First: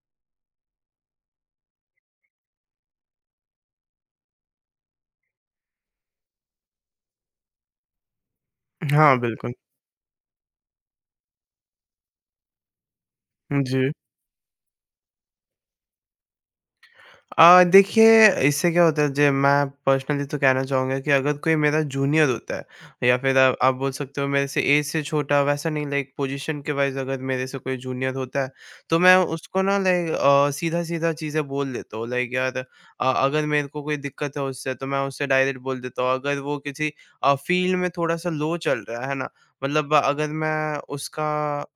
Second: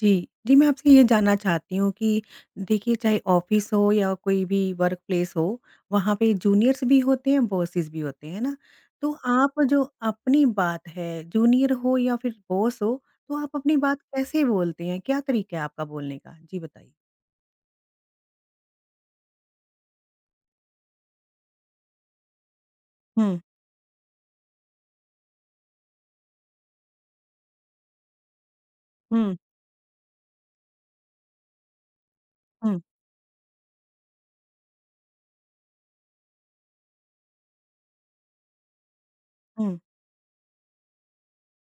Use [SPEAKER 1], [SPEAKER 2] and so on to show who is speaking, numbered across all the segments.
[SPEAKER 1] जी। जी, मैं आपसे ये जानना चाहती हूँ कि देखिए चाहे ऑफ़िस हो या कोई भी वर्क प्लेस हो, वहाँ पे जूनियर्स भी होते हैं, बॉसेस भी होते हैं, है ना? तो
[SPEAKER 2] हाँ, बिल्कुल।
[SPEAKER 1] आप जो अपनी बात है, जूनियर हो या फिर बॉस हो, तो आप अपनी
[SPEAKER 2] जी।
[SPEAKER 1] बात कैसे बोलते हैं? क्या तरीका है आपका बोलने का? जी बताइए।
[SPEAKER 2] देखिए इससे क्या होता है जे मैं पर्सनली तो कहना चाहूँगा कि अगर कोई मेरा जूनियर होता है या
[SPEAKER 1] हुँ,
[SPEAKER 2] फिर आप बोल सकते हो मेरे से एज से छोटा वैसा नहीं लाइक पोजीशन के वाइज़ अगर मेरे से कोई जूनियर होता है, तो मैं
[SPEAKER 1] हुँ,
[SPEAKER 2] उसको ना लाइक सीधा-सीधा चीज़ें बोल देता हूँ। लाइक यार
[SPEAKER 1] हुँ,
[SPEAKER 2] अगर मेरे को कोई दिक्कत है उससे तो मैं उससे डायरेक्ट बोल देता हूँ। अगर वो किसी फ़ील्ड में थोड़ा-सा लो चल रहा है ना?
[SPEAKER 1] हुँ,
[SPEAKER 2] मतलब अगर मैं उसका अ,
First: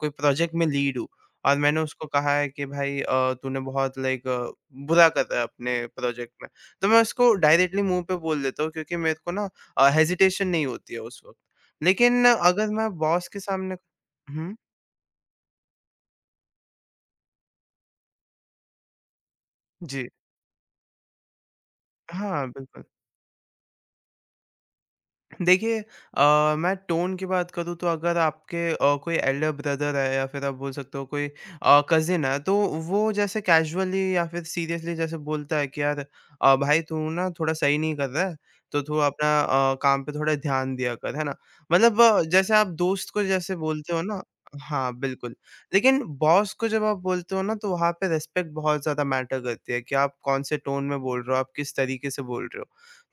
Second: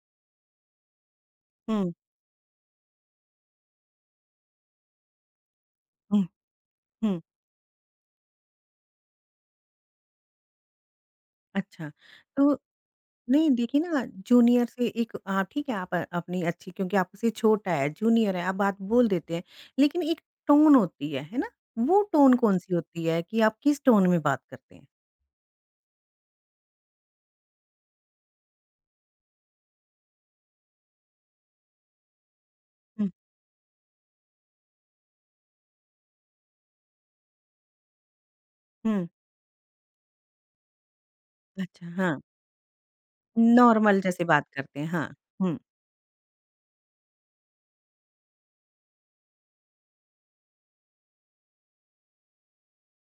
[SPEAKER 2] कोई प्रोजेक्ट में लीड हूँ, और मैंने
[SPEAKER 1] हुँ,
[SPEAKER 2] उसको कहा है कि भाई तूने बहुत लाइक बुरा करा है अपने
[SPEAKER 1] हुँ,
[SPEAKER 2] प्रोजेक्ट में। तो मैं
[SPEAKER 1] हुँ।
[SPEAKER 2] उसको डायरेक्टली मुँह पे बोल देता हूँ क्योंकि मेरे को ना हेजिटेशन नहीं होती है उस वक़्त।
[SPEAKER 1] अच्छा,
[SPEAKER 2] लेकिन
[SPEAKER 1] तो
[SPEAKER 2] अगर मैं बॉस के
[SPEAKER 1] नहीं
[SPEAKER 2] सामने
[SPEAKER 1] देखिए ना
[SPEAKER 2] हुँ,
[SPEAKER 1] जूनियर से एक हाँ ठीक है आप अपनी अच्छी क्योंकि आपसे छोटा है जूनियर है आप बात बोल देते हैं। लेकिन
[SPEAKER 2] जी।
[SPEAKER 1] एक टोन होती है ना? वो टोन
[SPEAKER 2] हाँ,
[SPEAKER 1] कौन सी
[SPEAKER 2] बिल्कुल।
[SPEAKER 1] होती है कि आप किस टोन में बात करते हैं?
[SPEAKER 2] देखिए मैं टोन की बात करूँ तो अगर आपके कोई एल्डर ब्रदर है या फिर आप बोल सकते हो कोई कजिन है तो
[SPEAKER 1] हम्म।
[SPEAKER 2] वो जैसे कैजुअली या फिर सीरियसली जैसे बोलता है कि यार भाई तू ना थोड़ा सही नहीं कर रहा है तो तू
[SPEAKER 1] हम्म,
[SPEAKER 2] अपना काम पे थोड़ा ध्यान दिया कर है ना
[SPEAKER 1] अच्छा
[SPEAKER 2] मतलब
[SPEAKER 1] हाँ,
[SPEAKER 2] जैसे आप दोस्त को जैसे बोलते
[SPEAKER 1] नॉर्मल
[SPEAKER 2] हो ना
[SPEAKER 1] जैसे बात करते हैं
[SPEAKER 2] हाँ
[SPEAKER 1] हाँ।
[SPEAKER 2] बिल्कुल
[SPEAKER 1] हम्म
[SPEAKER 2] लेकिन बॉस को जब आप बोलते हो ना तो वहाँ पे रेस्पेक्ट बहुत ज्यादा मैटर करती है कि आप कौन से टोन में बोल रहे हो आप किस तरीके से बोल रहे हो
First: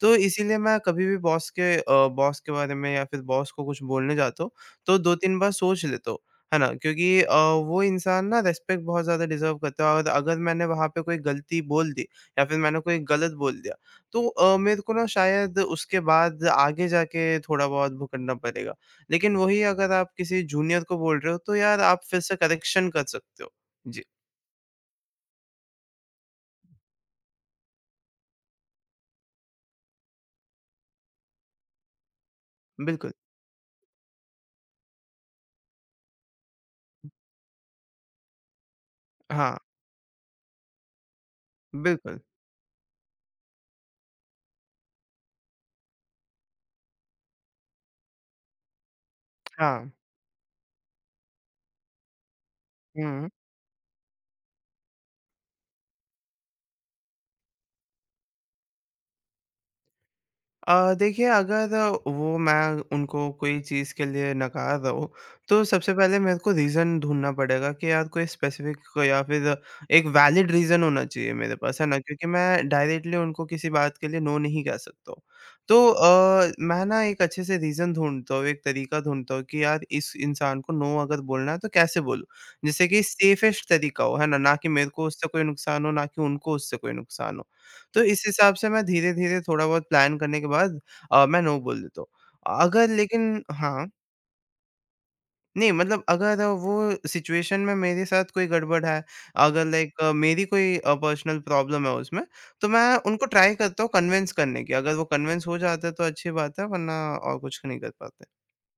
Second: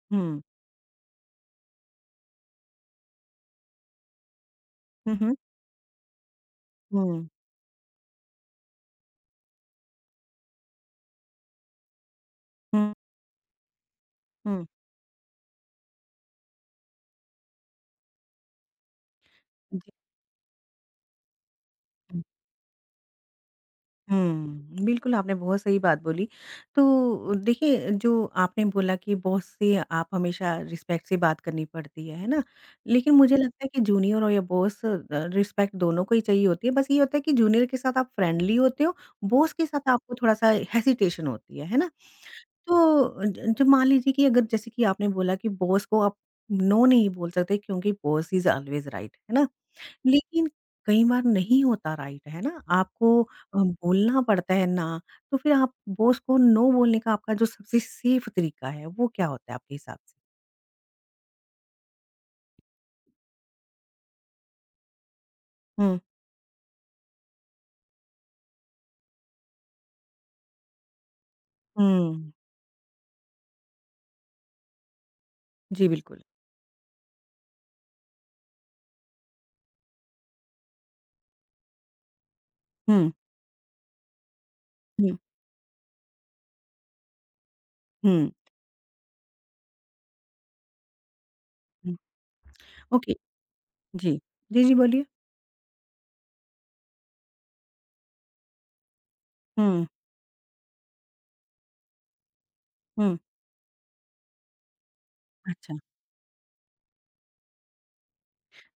[SPEAKER 2] तो
[SPEAKER 1] हम्म
[SPEAKER 2] इसीलिए मैं कभी भी बॉस के बॉस के बारे में या फिर बॉस को कुछ बोलने जाता हूँ, तो
[SPEAKER 1] हम्म
[SPEAKER 2] 2-3 बार सोच लेता हूँ, है ना? क्योंकि
[SPEAKER 1] हम्म
[SPEAKER 2] वो इंसान ना रिस्पेक्ट बहुत ज़्यादा डिज़र्व करता है और अगर मैंने वहाँ पे कोई गलती बोल दी या फिर मैंने
[SPEAKER 1] हम्म
[SPEAKER 2] कोई गलत बोल दिया, तो
[SPEAKER 1] हम्म।
[SPEAKER 2] मेरे को ना शायद उसके बाद आगे जाके थोड़ा बहुत भुगतना पड़ेगा। लेकिन वही
[SPEAKER 1] जी,
[SPEAKER 2] अगर आप किसी जूनियर को बोल रहे हो, तो यार आप फिर से करेक्शन कर सकते हो। जी,
[SPEAKER 1] हुँ, बिल्कुल आपने बहुत सही बात बोली। तो देखिए जो आपने बोला कि बॉस से आप हमेशा रिस्पेक्ट से बात करनी पड़ती है ना?
[SPEAKER 2] बिल्कुल।
[SPEAKER 1] लेकिन मुझे लगता है कि जूनियर और या बॉस, रिस्पेक्ट दोनों को ही चाहिए होती है। बस ये होता है कि जूनियर के साथ आप फ्रेंडली होते हो, बॉस
[SPEAKER 2] हाँ,
[SPEAKER 1] के साथ आपको थोड़ा-सा हेसिटेशन होती है ना?
[SPEAKER 2] बिल्कुल।
[SPEAKER 1] तो ज जो मान लीजिए कि अगर जैसे कि आपने बोला कि बॉस को आप नो नहीं बोल सकते क्योंकि बॉस इज़ ऑलवेज़ राइट, है ना?
[SPEAKER 2] हाँ।
[SPEAKER 1] लेकिन कई बार नहीं होता राइट, है ना?
[SPEAKER 2] हुँ,
[SPEAKER 1] आपको
[SPEAKER 2] हुँ।
[SPEAKER 1] बोलना पड़ता है ना, तो फिर आप बॉस को नो बोलने का आपका जो सबसे सेफ तरीका है, वो क्या होता है आपके हिसाब से?
[SPEAKER 2] देखिए अगर वो मैं उनको कोई चीज़ के लिए नकार रहा हूँ, तो सबसे
[SPEAKER 1] हुँ।
[SPEAKER 2] पहले मेरे को रीज़न ढूँढना पड़ेगा कि यार कोई स्पेसिफ़िक या फिर एक वैलिड रीज़न होना चाहिए मेरे पास, है ना? क्योंकि
[SPEAKER 1] हुँ,
[SPEAKER 2] मैं डायरेक्टली उनको किसी बात के लिए नो नहीं कह सकता हूँ।
[SPEAKER 1] जी,
[SPEAKER 2] तो
[SPEAKER 1] बिल्कुल।
[SPEAKER 2] मैं ना एक अच्छे से रीज़न ढूँढता हूँ, एक तरीका ढूँढता हूँ कि यार इस इंसान को नो अगर बोलना है तो कैसे बोलूँ? जिससे कि
[SPEAKER 1] हुँ,
[SPEAKER 2] सेफ़ेस्ट तरीका हो, है ना? ना कि मेरे को
[SPEAKER 1] हुँ,
[SPEAKER 2] उससे कोई नुकसान हो, ना कि उनको उससे कोई नुकसान हो। तो इस
[SPEAKER 1] हुँ,
[SPEAKER 2] हिसाब से मैं धीरे-धीरे थोड़ा बहुत प्लान करने के बाद मैं नो बोल
[SPEAKER 1] हुँ।
[SPEAKER 2] देता हूँ। अगर
[SPEAKER 1] ओके,
[SPEAKER 2] लेकिन हाँ,
[SPEAKER 1] जी। जी, जी, बोलिए।
[SPEAKER 2] नहीं मतलब अगर वो सिचुएशन में मेरे साथ कोई गड़बड़ है, अगर
[SPEAKER 1] हुँ,
[SPEAKER 2] लाइक मेरी कोई पर्सनल प्रॉब्लम है उसमें, तो मैं
[SPEAKER 1] हुँ।
[SPEAKER 2] उनको ट्राई करता हूँ कन्विंस करने की। अगर वो कन्विंस हो
[SPEAKER 1] अच्छा।
[SPEAKER 2] जाते हैं तो अच्छी बात है वरना और कुछ नहीं कर पाते।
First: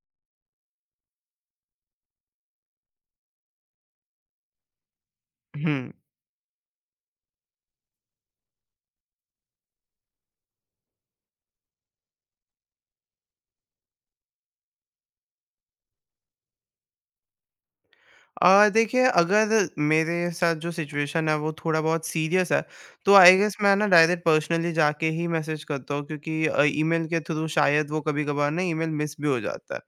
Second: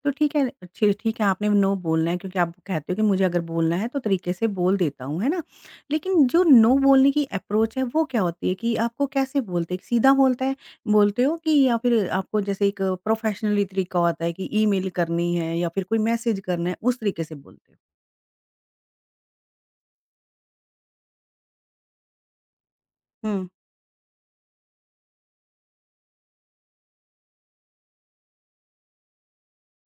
[SPEAKER 1] तो ठीक है, ठी ठीक है आपने नो बोलना है क्योंकि आप कहते हो कि मुझे अगर बोलना है तो तरीके से बोल देता हूँ, है ना?
[SPEAKER 2] हुँ।
[SPEAKER 1] लेकिन जो नो बोलने की अप्रोच है वो क्या होती है कि आपको कैसे बोलते हैं? सीधा बोलता है बोलते हो कि या फिर आपको जैसे एक प्रोफेशनली तरीका होता है कि ईमेल करनी है या फिर कोई मैसेज करना है, उस तरीके से बोलते हो?
[SPEAKER 2] देखिए अगर मेरे साथ जो सिचुएशन है वो थोड़ा बहुत सीरियस है, तो आई
[SPEAKER 1] हुँ,
[SPEAKER 2] गेस मैं ना डायरेक्ट पर्सनली जाके ही मैसेज करता हूँ क्योंकि ईमेल के थ्रू शायद वो कभी-कभार ना ईमेल मिस भी हो जाता है।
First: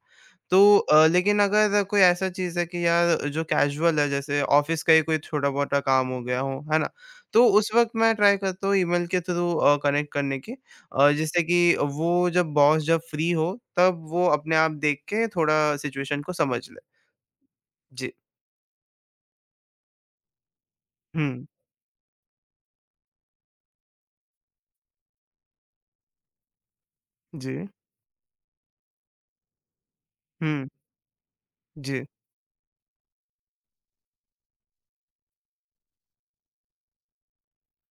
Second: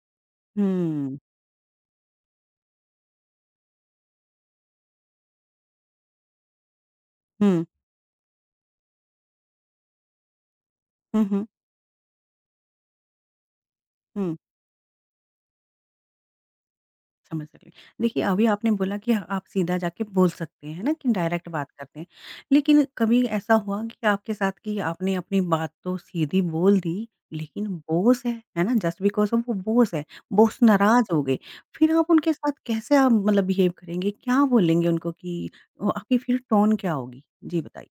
[SPEAKER 2] तो
[SPEAKER 1] हुँ,
[SPEAKER 2] लेकिन अगर कोई ऐसा चीज़ है कि यार जो कैजुअल है जैसे ऑफ़िस का ही कोई छोटा-मोटा काम हो गया हो, है ना? तो
[SPEAKER 1] हुँ,
[SPEAKER 2] उस वक़्त मैं ट्राई करता हूँ ईमेल के थ्रू कनेक्ट करने की
[SPEAKER 1] हुँ,
[SPEAKER 2] जिससे
[SPEAKER 1] हुँ,
[SPEAKER 2] कि वो जब बॉस जब फ्री हो तब वो
[SPEAKER 1] हुँ।
[SPEAKER 2] अपने आप देख के थोड़ा सिचुएशन को समझ ले।
[SPEAKER 1] समझ सकते हैं।
[SPEAKER 2] जी।
[SPEAKER 1] देखिए, अभी आपने बोला कि आप सीधा जाके बोल सकते हैं, है ना? कि
[SPEAKER 2] हुँ।
[SPEAKER 1] डायरेक्ट बात करते हैं। लेकिन कभी ऐसा हुआ कि आपके साथ कि आपने अपनी बात तो सीधी बोल दी, लेकिन
[SPEAKER 2] जी।
[SPEAKER 1] बॉस है ना? जस्ट बिकॉज़ ऑफ़ वो बॉस है, बॉस
[SPEAKER 2] हुँ,
[SPEAKER 1] नाराज़ हो गए। फिर
[SPEAKER 2] जी।
[SPEAKER 1] आप उनके साथ कैसे आप मतलब बिहेव करेंगे? क्या बोलेंगे उनको कि आपकी फिर टोन क्या होगी? जी बताइए।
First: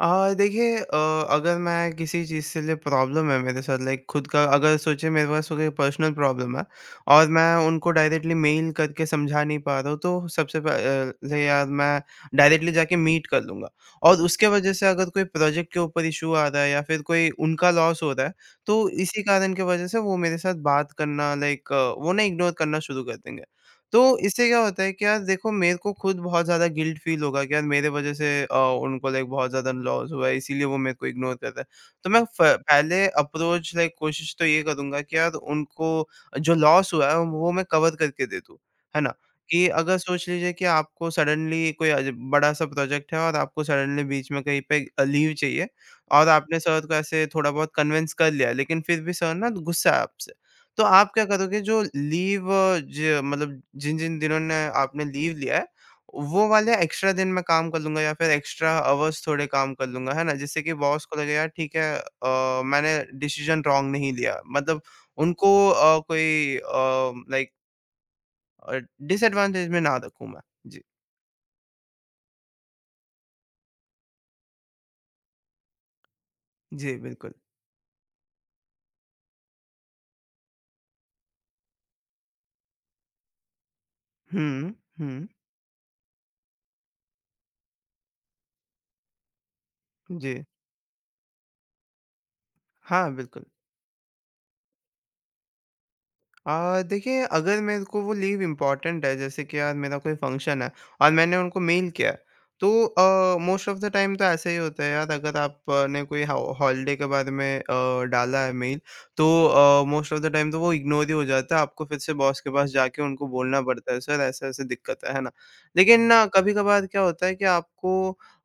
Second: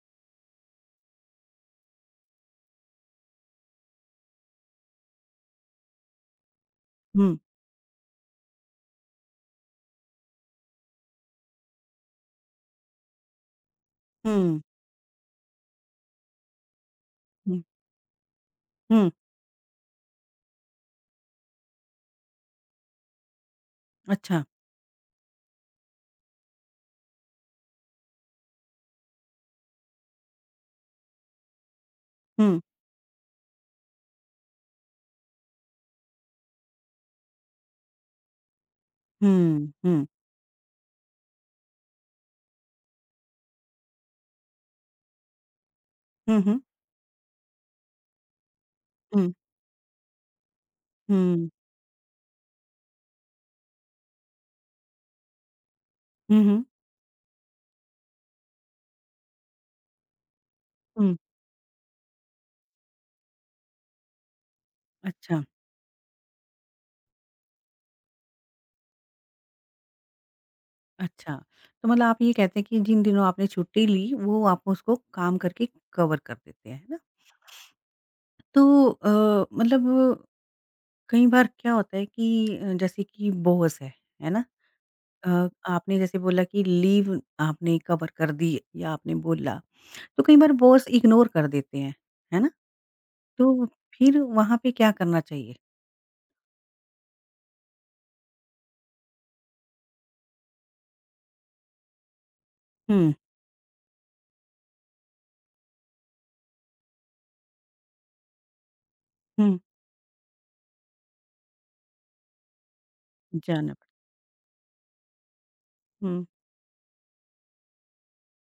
[SPEAKER 2] देखिए अगर मैं किसी चीज़ से लिए प्रॉब्लम है मेरे साथ लाइक खुद का अगर सोचिए मेरे पास कोई पर्सनल प्रॉब्लम है और
[SPEAKER 1] हुँ,
[SPEAKER 2] मैं उनको डायरेक्टली मेल करके समझा नहीं पा रहा हूँ तो सबसे पहले यार मैं डायरेक्टली जाके मीट कर लूँगा। और उसके
[SPEAKER 1] हुँ,
[SPEAKER 2] वजह से अगर कोई प्रोजेक्ट के ऊपर इश्यू आ रहा है या फिर कोई
[SPEAKER 1] हुँ,
[SPEAKER 2] उनका लॉस हो रहा है, तो
[SPEAKER 1] हुँ,
[SPEAKER 2] इसी कारण की वजह से वो मेरे साथ बात करना लाइक वो ना इग्नोर करना शुरू कर देंगे। तो
[SPEAKER 1] अच्छा।
[SPEAKER 2] इससे क्या होता है कि यार देखो मेरे को खुद बहुत ज़्यादा गिल्ट फ़ील होगा कि यार मेरे वज़ह से उनको लाइक बहुत ज़्यादा लॉस हुआ है इसीलिए वो मेरे को इग्नोर कर रहा है। तो मैं फ
[SPEAKER 1] हुँ,
[SPEAKER 2] पहले अप्रोच लाइक कोशिश तो ये करूँगा कि यार उनको जो लॉस हुआ है वो मैं कवर करके दे दूँ, है ना? कि
[SPEAKER 1] हुँ,
[SPEAKER 2] अगर
[SPEAKER 1] हुँ,
[SPEAKER 2] सोच लीजिए कि आपको सडनली कोई अज बड़ा-सा प्रोजेक्ट है और आपको सडनली बीच में कहीं पे लीव चाहिए और
[SPEAKER 1] हुँ, हुँ,
[SPEAKER 2] आपने सर को ऐसे थोड़ा बहुत कन्विंस कर लिया लेकिन फिर भी
[SPEAKER 1] हुँ,
[SPEAKER 2] सर ना गुस्सा है आपसे। तो आप क्या
[SPEAKER 1] हुँ,
[SPEAKER 2] करोगे जो लीव ज मतलब जिन-जिन दिनों ने आपने लीव लिया है,
[SPEAKER 1] हुँ,
[SPEAKER 2] वो
[SPEAKER 1] हुँ,
[SPEAKER 2] वाले एक्स्ट्रा दिन मैं काम कर लूँगा या फिर एक्स्ट्रा अवर्स थोड़े काम कर लूँगा, है ना? जिससे कि बॉस
[SPEAKER 1] हुँ,
[SPEAKER 2] को लगे यार ठीक है मैंने डिसीज़न रॉन्ग नहीं लिया। मतलब
[SPEAKER 1] अच्छा।
[SPEAKER 2] उनको कोई लाइक अ, डिसएडवांटेज में ना रखूँ मैं। जी।
[SPEAKER 1] अच्छा, तो मतलब आप ये कहते हैं कि जिन दिनों आपने छुट्टी ली, वो आप उसको काम करके कवर कर देते हैं, है
[SPEAKER 2] जी,
[SPEAKER 1] ना?
[SPEAKER 2] बिल्कुल।
[SPEAKER 1] तो मतलब कई बार क्या होता है कि जैसे कि बॉस है ना?
[SPEAKER 2] हुँ, हुँ।
[SPEAKER 1] आपने जैसे बोला कि लीव आपने कवर कर दी या आपने बोला, तो
[SPEAKER 2] जी।
[SPEAKER 1] कई बार बॉस इग्नोर कर देते हैं, है ना?
[SPEAKER 2] हाँ, बिल्कुल।
[SPEAKER 1] तो फिर वहाँ पे क्या करना चाहिए?
[SPEAKER 2] देखिए अगर मेरे को वो लीव इम्पोर्टेंट है जैसे कि यार मेरा कोई फंक्शन है और मैंने उनको मेल किया है,
[SPEAKER 1] हुँ,
[SPEAKER 2] तो मोस्ट ऑफ द टाइम तो ऐसा ही होता है यार अगर आपने कोई हॉलीडे के बारे में डाला है मेल
[SPEAKER 1] हुँ,
[SPEAKER 2] तो मोस्ट ऑफ द टाइम तो वो इग्नोर ही हो जाता है आपको फिर से बॉस के पास जाके उनको बोलना
[SPEAKER 1] जाना पड़
[SPEAKER 2] पड़ता है सर ऐसा ऐसे दिक्कत है ना लेकिन
[SPEAKER 1] हुँ,
[SPEAKER 2] ना कभी कभार क्या होता है कि आपको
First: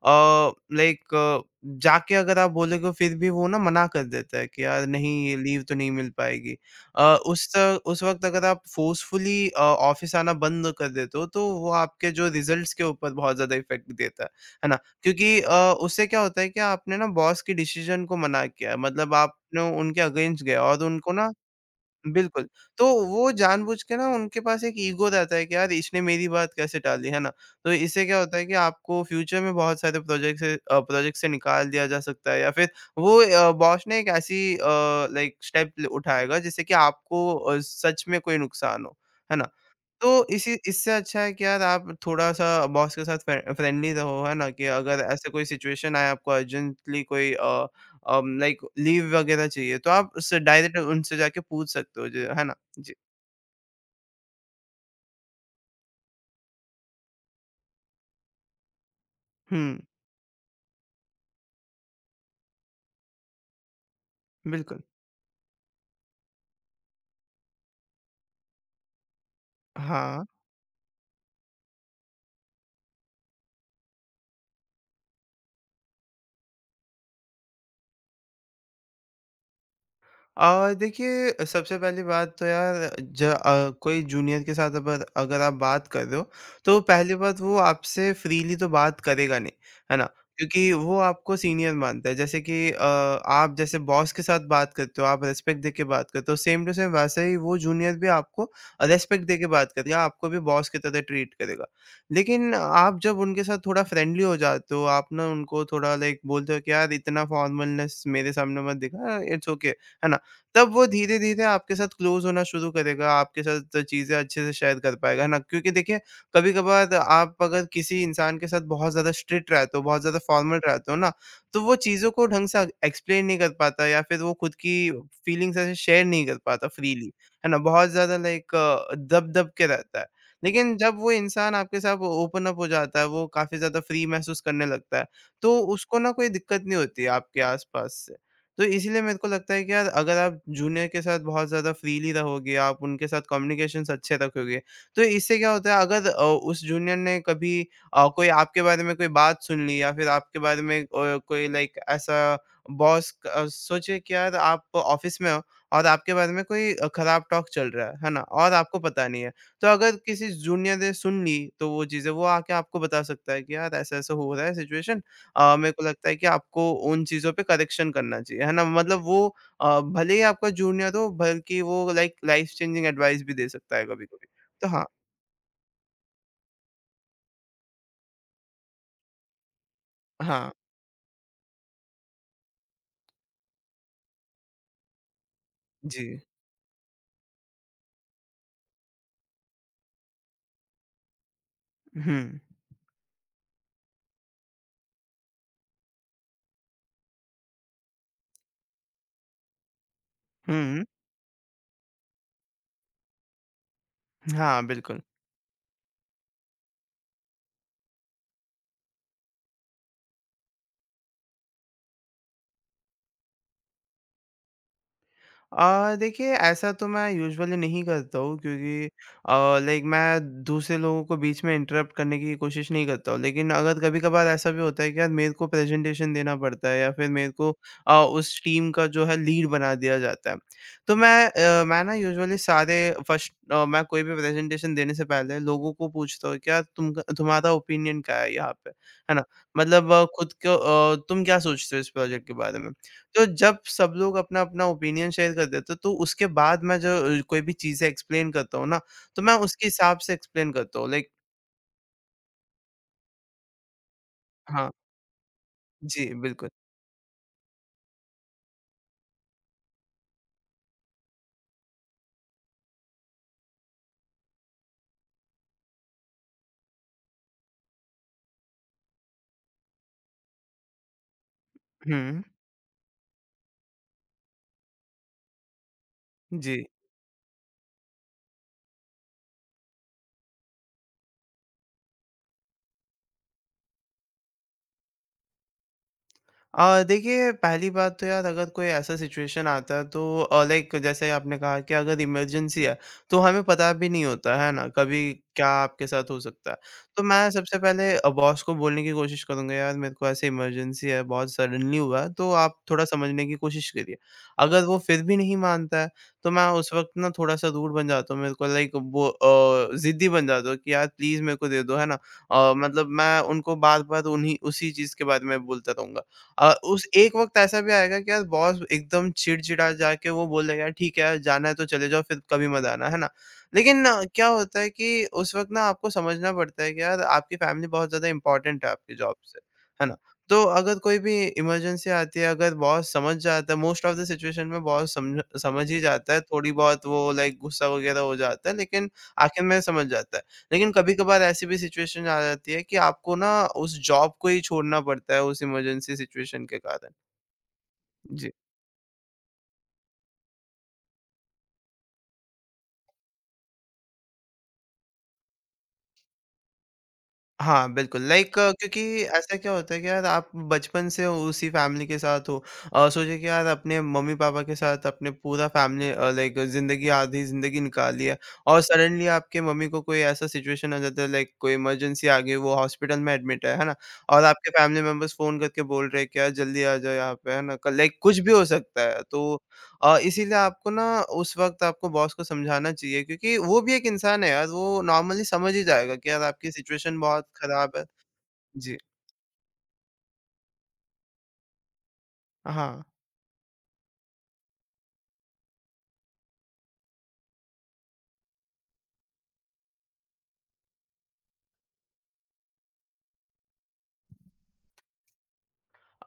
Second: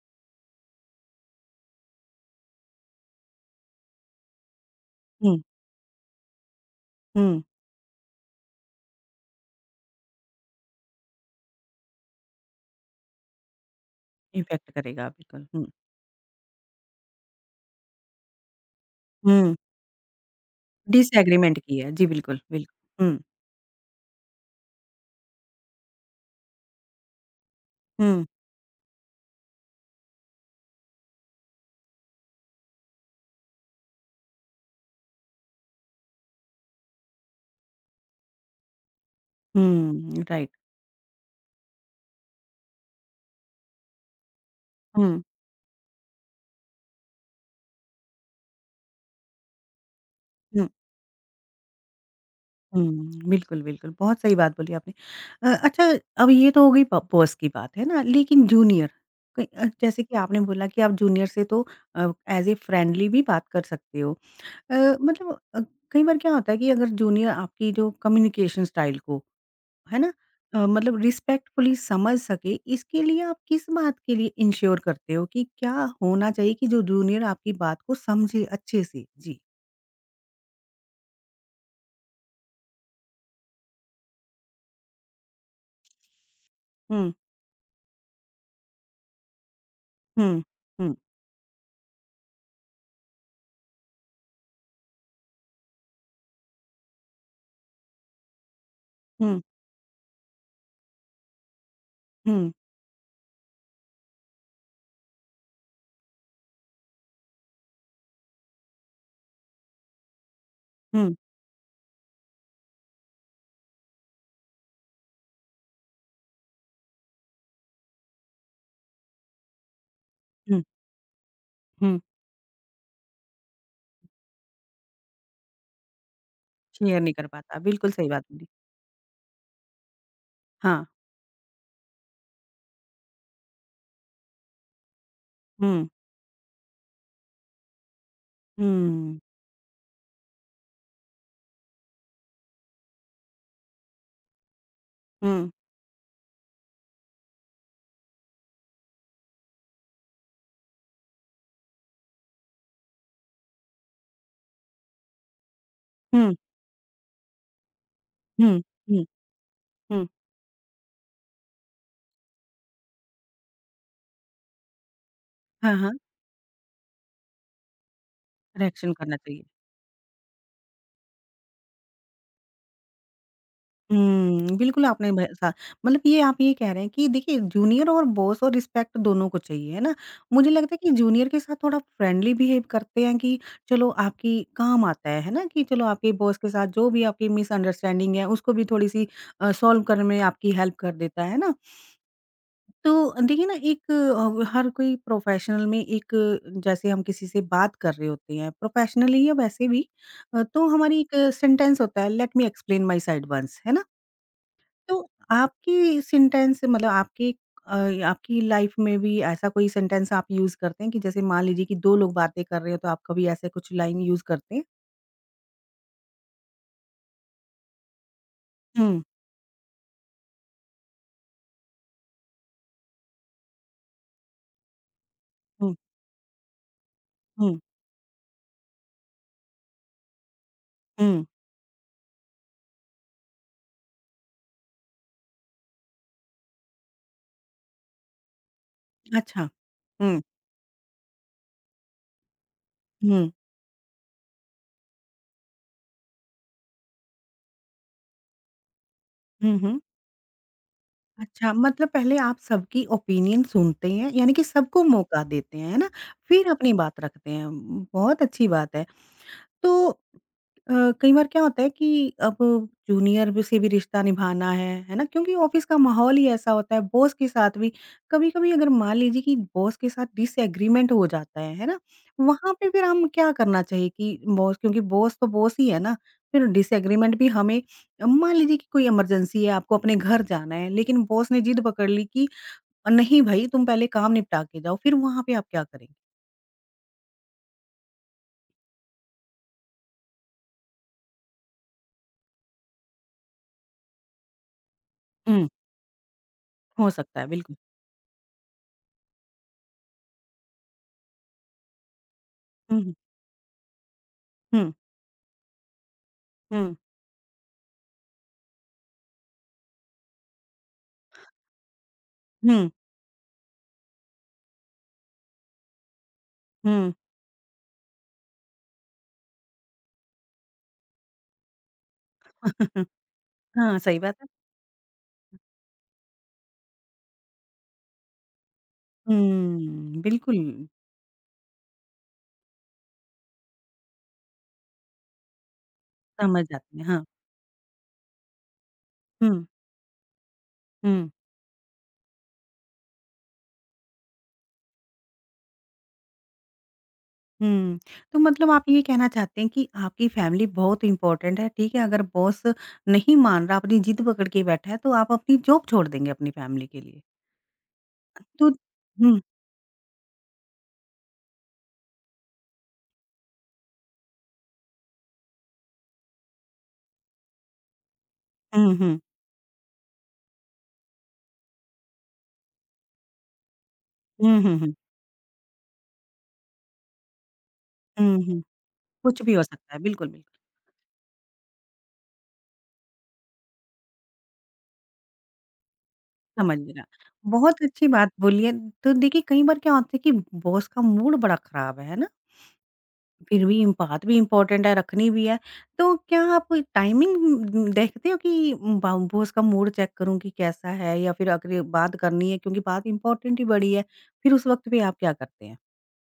[SPEAKER 2] लाइक जाके अगर आप बोलोगे फिर भी वो ना मना कर देता है कि यार नहीं ये
[SPEAKER 1] हुँ,
[SPEAKER 2] लीव तो नहीं मिल पाएगी अ,
[SPEAKER 1] हुँ,
[SPEAKER 2] उस त उस वक़्त अगर आप फ़ोर्सफुली ऑफ़िस आना बंद कर देते हो, तो वो आपके जो रिज़ल्ट्स के ऊपर बहुत ज़्यादा इफ़ेक्ट देता है। है
[SPEAKER 1] इम्पैक्ट
[SPEAKER 2] ना?
[SPEAKER 1] करेगा
[SPEAKER 2] क्योंकि
[SPEAKER 1] बिल्कुल, हुँ,
[SPEAKER 2] उससे क्या होता है कि आपने ना बॉस के डिसीज़न को मना किया है, मतलब
[SPEAKER 1] हुँ,
[SPEAKER 2] आपने उनके अगेंस्ट गए और उनको ना
[SPEAKER 1] डिसएग्रीमेंट की है। जी, बिल्कुल,
[SPEAKER 2] बिल्कुल,
[SPEAKER 1] बिल्कुल,
[SPEAKER 2] तो
[SPEAKER 1] हुँ।
[SPEAKER 2] वो जानबूझ के ना उनके पास एक ईगो रहता है कि यार इसने मेरी बात कैसे टाली, है ना? तो इससे क्या
[SPEAKER 1] हुँ,
[SPEAKER 2] होता है कि आपको फ्यूचर में बहुत सारे प्रोजेक्ट से निकाल दिया जा सकता है या फिर वो बॉस ने एक ऐसी लाइक स्टेप ल उठाएगा जिससे कि आपको सच में कोई नुकसान हो, है ना? तो
[SPEAKER 1] हुँ, राइट।
[SPEAKER 2] इसी इससे अच्छा है कि यार आप थोड़ा-सा बॉस के साथ फ्रेंडली रहो, है ना? कि अगर
[SPEAKER 1] हुँ,
[SPEAKER 2] ऐसे कोई सिचुएशन आए आपको अर्जेंटली कोई लाइक लीव वगैरह चाहिए तो आप उससे
[SPEAKER 1] हुँ,
[SPEAKER 2] डायरेक्ट उनसे जाके पूछ सकते हो, ज है ना? जी।
[SPEAKER 1] हुँ, बिल्कुल, बिल्कुल, बहुत सही बात बोली आपने। अच्छा, अब ये तो हो गई ब बॉस की बात, है ना? लेकिन जूनियर कई
[SPEAKER 2] हुँ,
[SPEAKER 1] जैसे कि आपने बोला कि आप जूनियर से तो एज़ ए फ्रेंडली भी बात कर सकते हो।
[SPEAKER 2] बिल्कुल।
[SPEAKER 1] अ, मतलब कई बार क्या होता है कि अगर जूनियर आपकी जो कम्युनिकेशन स्टाइल को, है ना?
[SPEAKER 2] हाँ।
[SPEAKER 1] मतलब रिस्पेक्टफुली समझ सके, इसके लिए आप किस बात के लिए इंश्योर करते हो कि क्या होना चाहिए कि जो जूनियर आपकी बात को समझे अच्छे से? जी।
[SPEAKER 2] देखिए सबसे पहली बात तो यार ज कोई जूनियर के साथ अगर अगर आप बात कर रहे हो, तो
[SPEAKER 1] हुँ।
[SPEAKER 2] पहली बात वो आपसे फ्रीली तो बात करेगा नहीं, है ना?
[SPEAKER 1] हुँ,
[SPEAKER 2] क्योंकि
[SPEAKER 1] हुँ,
[SPEAKER 2] वो आपको सीनियर मानता है जैसे कि आप जैसे बॉस के साथ बात करते हो, आप रिस्पेक्ट देके बात करते हो, सेम टू सेम वैसे ही वो जूनियर भी आपको रिस्पेक्ट
[SPEAKER 1] हुँ,
[SPEAKER 2] देके बात करेगा, आपको भी बॉस की तरह ट्रीट करेगा।
[SPEAKER 1] हुँ,
[SPEAKER 2] लेकिन आप जब उनके साथ थोड़ा फ्रेंडली हो जाते हो, आप ना उनको थोड़ा लाइक बोलते हो कि यार इतना फॉर्मलनेस मेरे सामने मत दिखा, इट्स ओके, है ना? तब वो
[SPEAKER 1] हुँ,
[SPEAKER 2] धीरे-धीरे आपके साथ क्लोज़ होना शुरू करेगा, आपके साथ चीज़ें अच्छे से शेयर कर पाएगा, है ना? क्योंकि देखिए, कभी-कभार आप अगर किसी इंसान के साथ बहुत ज़्यादा स्ट्रिक्ट रहते हो, बहुत ज़्यादा फॉर्मल
[SPEAKER 1] हुँ,
[SPEAKER 2] रहते हो ना, तो वो
[SPEAKER 1] हुँ,
[SPEAKER 2] चीज़ों को ढंग से एक्सप्लेन नहीं कर पाता या फिर वो खुद की फीलिंग्स ऐसे शेयर नहीं कर पाता
[SPEAKER 1] शेयर
[SPEAKER 2] फ्रीली,
[SPEAKER 1] नहीं कर
[SPEAKER 2] है
[SPEAKER 1] पाता,
[SPEAKER 2] ना? बहुत
[SPEAKER 1] बिल्कुल सही
[SPEAKER 2] ज़्यादा
[SPEAKER 1] बात बोली।
[SPEAKER 2] लाइक दब-दब के रहता है। लेकिन
[SPEAKER 1] हाँ,
[SPEAKER 2] जब वो इंसान आपके साथ ओपन अप हो जाता है, वो काफ़ी ज़्यादा फ्री महसूस करने लगता है, तो
[SPEAKER 1] हुँ,
[SPEAKER 2] उसको ना कोई दिक्कत नहीं होती है आपके आसपास। तो इसीलिए
[SPEAKER 1] हुँ,
[SPEAKER 2] मेरे को लगता है कि यार अगर आप जूनियर के साथ बहुत ज़्यादा फ्रीली रहोगे, आप उनके साथ कम्युनिकेशंस अच्छे रखोगे, तो इससे
[SPEAKER 1] हुँ,
[SPEAKER 2] क्या होता है अगर उस जूनियर ने कभी कोई आपके बारे में कोई बात सुन ली या फिर आपके बारे में कोई लाइक ऐसा बॉस सोचिए कि यार आप ऑफ़िस में हो और आपके बारे
[SPEAKER 1] हुँ,
[SPEAKER 2] में कोई खराब टॉक चल रहा है ना? और
[SPEAKER 1] हुँ,
[SPEAKER 2] आपको
[SPEAKER 1] हुँ,
[SPEAKER 2] पता नहीं है। तो अगर
[SPEAKER 1] हुँ,
[SPEAKER 2] किसी जूनियर ने सुन ली, तो वो चीज़ें वो आके आपको बता सकता है कि यार ऐसा-ऐसा हो रहा है सिचुएशन मेरे
[SPEAKER 1] हाँ,
[SPEAKER 2] को
[SPEAKER 1] हाँ,
[SPEAKER 2] लगता है कि आपको उन चीज़ों पे करेक्शन करना चाहिए, है ना?
[SPEAKER 1] रिएक्शन
[SPEAKER 2] मतलब
[SPEAKER 1] करना
[SPEAKER 2] वो
[SPEAKER 1] चाहिए।
[SPEAKER 2] भले ही आपका जूनियर हो, बल्कि वो लाइक लाइफ चेंजिंग एडवाइस भी दे सकता है कभी-कभी।
[SPEAKER 1] हुँ,
[SPEAKER 2] तो
[SPEAKER 1] बिल्कुल
[SPEAKER 2] हाँ,
[SPEAKER 1] आपने भ सा मतलब ये आप ये कह रहे हैं कि देखिए जूनियर और बॉस और रिस्पेक्ट दोनों को चाहिए, है ना? मुझे
[SPEAKER 2] हाँ,
[SPEAKER 1] लगता है कि जूनियर के साथ थोड़ा फ्रेंडली बिहेव करते हैं कि चलो आपकी काम आता है ना? कि चलो
[SPEAKER 2] जी।
[SPEAKER 1] आपके बॉस के साथ जो भी आपकी मिसअंडरस्टैंडिंग है उसको भी थोड़ी-सी सॉल्व करने में आपकी हेल्प कर देता है ना?
[SPEAKER 2] हुँ,
[SPEAKER 1] तो देखिए ना एक हर कोई प्रोफेशनल में एक जैसे हम किसी से बात कर रहे होते हैं प्रोफेशनली या वैसे भी, तो
[SPEAKER 2] हुँ,
[SPEAKER 1] हमारी एक सेंटेंस होता है, let me explain my side once, है ना?
[SPEAKER 2] हाँ,
[SPEAKER 1] तो
[SPEAKER 2] बिल्कुल।
[SPEAKER 1] आपकी सेंटेंस मतलब आपके अ, आपकी लाइफ में भी ऐसा कोई सेंटेंस आप यूज करते हैं कि जैसे मान लीजिए कि दो लोग बातें कर रहे हो तो आप कभी ऐसे कुछ लाइन यूज करते हैं?
[SPEAKER 2] देखिए ऐसा तो मैं यूजुअली नहीं करता हूँ, क्योंकि
[SPEAKER 1] हम्म
[SPEAKER 2] लाइक मैं दूसरे लोगों को बीच में इंटरप्ट करने की कोशिश नहीं करता हूँ। लेकिन अगर कभी-कभार ऐसा भी होता है कि यार मेरे को
[SPEAKER 1] हम्म
[SPEAKER 2] प्रेज़ेंटेशन देना पड़ता है या फिर मेरे को
[SPEAKER 1] हम्म
[SPEAKER 2] उस टीम का जो है लीड बना दिया जाता है। तो मैं
[SPEAKER 1] हम्म।
[SPEAKER 2] अ, मैं ना यूजुअली मैं कोई भी प्रेज़ेंटेशन देने से पहले लोगों को पूछता हूँ कि यार तुम्हारा ओपिनियन क्या है यहाँ पे? है ना?
[SPEAKER 1] अच्छा।
[SPEAKER 2] मतलब
[SPEAKER 1] हम्म
[SPEAKER 2] तुम क्या सोचते हो इस प्रोजेक्ट के बारे में? तो
[SPEAKER 1] हम्म
[SPEAKER 2] जब सब लोग अपना-अपना ओपिनियन शेयर कर देते हैं, तो उसके बाद मैं जो कोई भी चीज़ें एक्सप्लेन करता हूँ ना, तो मैं उसके
[SPEAKER 1] हम्म।
[SPEAKER 2] हिसाब से एक्सप्लेन करता हूँ लाइक।
[SPEAKER 1] अच्छा, मतलब पहले आप सबकी ओपिनियन सुनते हैं, यानी कि
[SPEAKER 2] हाँ।
[SPEAKER 1] सबको मौका देते हैं, है ना?
[SPEAKER 2] जी,
[SPEAKER 1] फिर
[SPEAKER 2] बिल्कुल।
[SPEAKER 1] अपनी बात रखते हैं। बहुत अच्छी बात है। तो कई बार क्या होता है कि अब जूनियर भी से भी रिश्ता निभाना है ना? क्योंकि ऑफिस का माहौल ही ऐसा होता है, बॉस के साथ भी कभी-कभी अगर मान लीजिए कि बॉस के साथ डिसएग्रीमेंट हो जाता है ना?
[SPEAKER 2] हुँ,
[SPEAKER 1] वहाँ पे फिर हम क्या करना चाहिए कि बॉस, क्योंकि बॉस तो बॉस ही है ना, फिर
[SPEAKER 2] जी।
[SPEAKER 1] डिसएग्रीमेंट भी हमें मान लीजिए कि कोई इमरजेंसी है, आपको अपने घर जाना है, लेकिन बॉस ने जिद पकड़ ली कि नहीं भई तुम पहले काम निपटा के जाओ, फिर वहाँ पे आप क्या करेंगे?
[SPEAKER 2] देखिए पहली बात तो यार अगर कोई ऐसा सिचुएशन आता है तो लाइक जैसे आपने कहा कि अगर इमरजेंसी है तो हमें पता भी नहीं होता है ना कभी
[SPEAKER 1] हुँ।
[SPEAKER 2] क्या आपके साथ हो सकता है।
[SPEAKER 1] हो
[SPEAKER 2] तो
[SPEAKER 1] सकता है,
[SPEAKER 2] मैं
[SPEAKER 1] बिल्कुल।
[SPEAKER 2] सबसे पहले बॉस को बोलने की कोशिश करूंगा, यार मेरे को ऐसे इमरजेंसी है, बहुत सडनली हुआ है तो आप
[SPEAKER 1] हुँ,
[SPEAKER 2] थोड़ा
[SPEAKER 1] हुँ।
[SPEAKER 2] समझने की कोशिश करिए। अगर
[SPEAKER 1] हुँ,
[SPEAKER 2] वो फिर भी नहीं मानता है तो मैं उस
[SPEAKER 1] हुँ,
[SPEAKER 2] वक्त ना थोड़ा सा दूर बन जाता हूँ, मेरे को लाइक वो जिद्दी बन जाता हूँ कि यार प्लीज मेरे को दे दो, है ना?
[SPEAKER 1] हुँ।
[SPEAKER 2] मतलब मैं उनको बार बार उन्हीं उसी चीज के बारे में बोलता रहूंगा। उस
[SPEAKER 1] हुँ।
[SPEAKER 2] एक वक़्त ऐसा भी आएगा कि यार बॉस एकदम चिड़चिड़ा जाके वो बोल देगा, "ठीक है यार, जाना है तो चले जाओ, फिर कभी मत आना।" है ना?
[SPEAKER 1] हाँ,
[SPEAKER 2] लेकिन
[SPEAKER 1] सही बात
[SPEAKER 2] क्या
[SPEAKER 1] है।
[SPEAKER 2] होता है कि उस वक़्त ना आपको समझना पड़ता है कि यार आपकी फैमिली बहुत ज़्यादा इम्पोर्टेंट है आपकी जॉब से, है ना?
[SPEAKER 1] हुँ, बिल्कुल
[SPEAKER 2] तो अगर कोई भी इमरजेंसी आती है, अगर बॉस समझ जाता है, मोस्ट ऑफ द सिचुएशन में बॉस समझ समझ ही जाता है,
[SPEAKER 1] समझ
[SPEAKER 2] थोड़ी
[SPEAKER 1] जाते हैं,
[SPEAKER 2] बहुत वो
[SPEAKER 1] हाँ।
[SPEAKER 2] लाइक गुस्सा वगैरह हो जाता है, लेकिन
[SPEAKER 1] हुँ,
[SPEAKER 2] आखिर में समझ जाता है। लेकिन
[SPEAKER 1] हुँ,
[SPEAKER 2] कभी-कभार ऐसी भी सिचुएशन आ जाती है कि आपको ना उस जॉब को ही छोड़ना पड़ता है उस इमरजेंसी सिचुएशन के कारण।
[SPEAKER 1] हुँ। तो
[SPEAKER 2] जी।
[SPEAKER 1] मतलब आप ये कहना चाहते हैं कि आपकी फैमिली बहुत इम्पोर्टेंट है, ठीक है? अगर बॉस नहीं मान रहा, अपनी जिद पकड़ के बैठा है, तो आप अपनी जॉब छोड़ देंगे अपनी फैमिली के लिए।
[SPEAKER 2] हाँ, बिल्कुल लाइक,
[SPEAKER 1] तो
[SPEAKER 2] क्योंकि
[SPEAKER 1] हुँ,
[SPEAKER 2] ऐसा क्या होता है कि यार आप बचपन से उसी फैमिली के साथ हो। सोचिए कि यार अपने मम्मी-पापा के साथ अपने पूरा फैमिली लाइक ज़िंदगी आधी ज़िंदगी निकाली है और
[SPEAKER 1] हुँ, हुँ।
[SPEAKER 2] सडनली आपके मम्मी को कोई ऐसा सिचुएशन आ जाता है लाइक कोई इमरजेंसी आ गई, वो हॉस्पिटल में एडमिट है ना? और
[SPEAKER 1] हुँ,
[SPEAKER 2] आपके
[SPEAKER 1] हुँ, हुँ।
[SPEAKER 2] फैमिली मेंबर्स फ़ोन करके बोल रहे हैं कि यार जल्दी आ जाओ यहाँ पे, है ना? क लाइक
[SPEAKER 1] हुँ,
[SPEAKER 2] कुछ भी
[SPEAKER 1] हुँ।
[SPEAKER 2] हो सकता है।
[SPEAKER 1] कुछ भी
[SPEAKER 2] तो
[SPEAKER 1] हो सकता है, बिल्कुल,
[SPEAKER 2] इसीलिए
[SPEAKER 1] बिल्कुल,
[SPEAKER 2] आपको ना उस वक़्त आपको बॉस को समझाना चाहिए, क्योंकि वो भी एक इंसान है यार, वो नॉर्मली समझ ही जाएगा कि यार आपकी
[SPEAKER 1] समझ गया।
[SPEAKER 2] सिचुएशन बहुत
[SPEAKER 1] बहुत
[SPEAKER 2] खराब है।
[SPEAKER 1] अच्छी बात बोली है।
[SPEAKER 2] जी,
[SPEAKER 1] तो देखिए, कई बार क्या होता है कि बॉस का मूड बड़ा खराब है ना?
[SPEAKER 2] हाँ।
[SPEAKER 1] फिर भी इम बात भी इम्पोर्टेंट है, रखनी भी है। तो क्या आप टाइमिंग देखते हो कि बा बॉस का मूड चेक करूँ कि कैसा है, या फिर अगर ये बात करनी है क्योंकि बात इम्पोर्टेंट ही बड़ी है, फिर उस वक़्त पे आप क्या करते हैं?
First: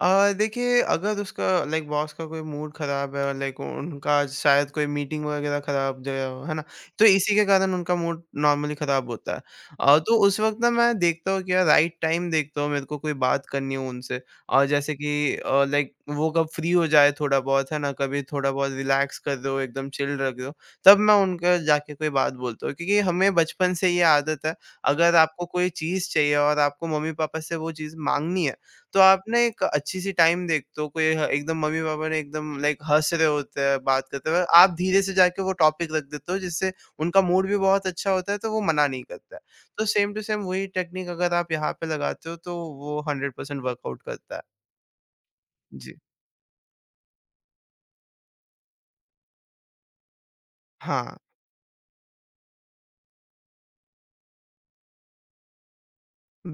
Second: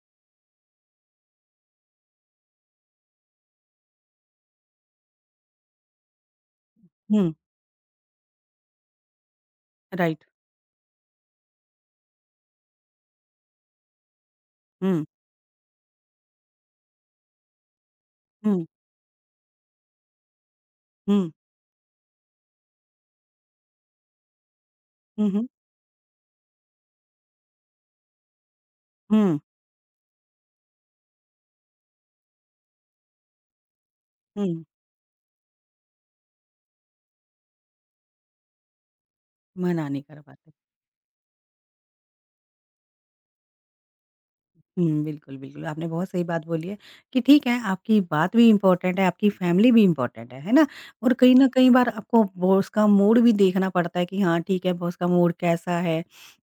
[SPEAKER 2] देखिए अगर उसका लाइक बॉस का कोई मूड ख़राब है और लाइक उनका शायद कोई मीटिंग वग़ैरह ख़राब गया हो, है ना? तो
[SPEAKER 1] हुँ,
[SPEAKER 2] इसी के कारण उनका मूड नॉर्मली ख़राब होता है। तो
[SPEAKER 1] राइट।
[SPEAKER 2] उस वक़्त ना मैं देखता हूँ कि यार राइट टाइम देखता हूँ, मेरे को कोई बात करनी हो उनसे और जैसे
[SPEAKER 1] हुँ,
[SPEAKER 2] कि लाइक वो कब फ्री हो जाए थोड़ा बहुत, है ना? कभी थोड़ा
[SPEAKER 1] हुँ,
[SPEAKER 2] बहुत रिलैक्स कर रहे हो, एकदम चिल लग रहे हो, तब मैं
[SPEAKER 1] हुँ,
[SPEAKER 2] उनका जाके कोई बात बोलता हूँ। क्योंकि हमें बचपन से ये आदत है, अगर
[SPEAKER 1] हुँ,
[SPEAKER 2] आपको
[SPEAKER 1] हुँ,
[SPEAKER 2] कोई चीज़ चाहिए और आपको मम्मी-पापा से वो चीज़ माँगनी है, तो आप
[SPEAKER 1] हुँ,
[SPEAKER 2] ना एक अच्छी-सी टाइम देखते हो, कोई ह एकदम मम्मी-पापा ने एकदम लाइक हँस रहे होते हैं, बात करते हुए,
[SPEAKER 1] हुँ।
[SPEAKER 2] आप धीरे से जाके वो टॉपिक रख देते हो, जिससे उनका मूड भी बहुत अच्छा होता है, तो वो मना नहीं करता है। तो
[SPEAKER 1] मना नहीं
[SPEAKER 2] सेम
[SPEAKER 1] कर
[SPEAKER 2] टू सेम
[SPEAKER 1] पाते।
[SPEAKER 2] वही टेक्निक अगर आप यहाँ पे लगाते हो, तो वो 100% वर्कआउट करता है।
[SPEAKER 1] हुँ, बिल्कुल, बिल्कुल, आपने
[SPEAKER 2] जी।
[SPEAKER 1] बहुत सही बात बोली है कि ठीक है, आपकी बात भी इम्पोर्टेंट है, आपकी फैमिली भी इम्पोर्टेंट है ना? और
[SPEAKER 2] हाँ,
[SPEAKER 1] कहीं न कहीं बार आपको बॉस का मूड भी देखना पड़ता है कि हाँ, ठीक है, बॉस का मूड कैसा है?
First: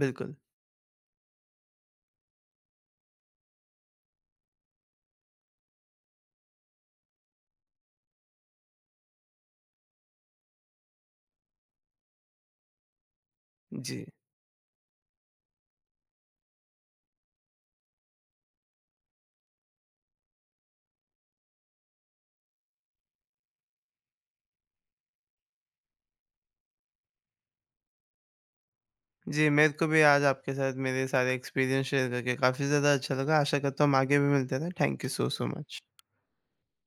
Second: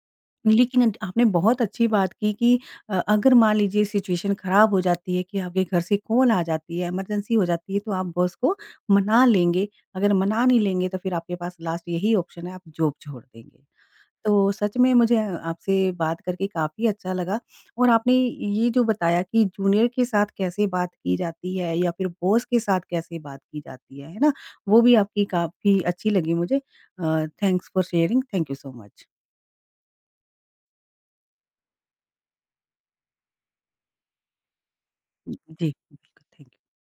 [SPEAKER 2] बिल्कुल।
[SPEAKER 1] लेकिन आपने बहुत अच्छी बात की कि अगर मान लीजिए सिचुएशन खराब हो जाती है कि आपके घर से कॉल आ जाती है, इमरजेंसी हो जाती है तो आप बॉस को मना लेंगे, अगर मना नहीं लेंगे तो फिर आपके पास लास्ट यही ऑप्शन है, आप जॉब छोड़ देंगे।
[SPEAKER 2] जी।
[SPEAKER 1] तो सच में मुझे आपसे बात करके काफ़ी अच्छा लगा, और आपने ये जो बताया कि जूनियर के साथ कैसे बात की जाती है या फिर बॉस के साथ कैसे बात की जाती है ना? वो भी आपकी काफ़ी अच्छी लगी मुझे। Thanks for sharing, thank you so much.
[SPEAKER 2] जी, मेरे को भी आज आपके साथ मेरे सारे एक्सपीरियंस शेयर करके काफ़ी ज़्यादा अच्छा लगा। आशा करता हूँ हम आगे भी मिलते रहें। थैंक यू
[SPEAKER 1] जी,
[SPEAKER 2] सो मच।
[SPEAKER 1] बिल्कुल थैंक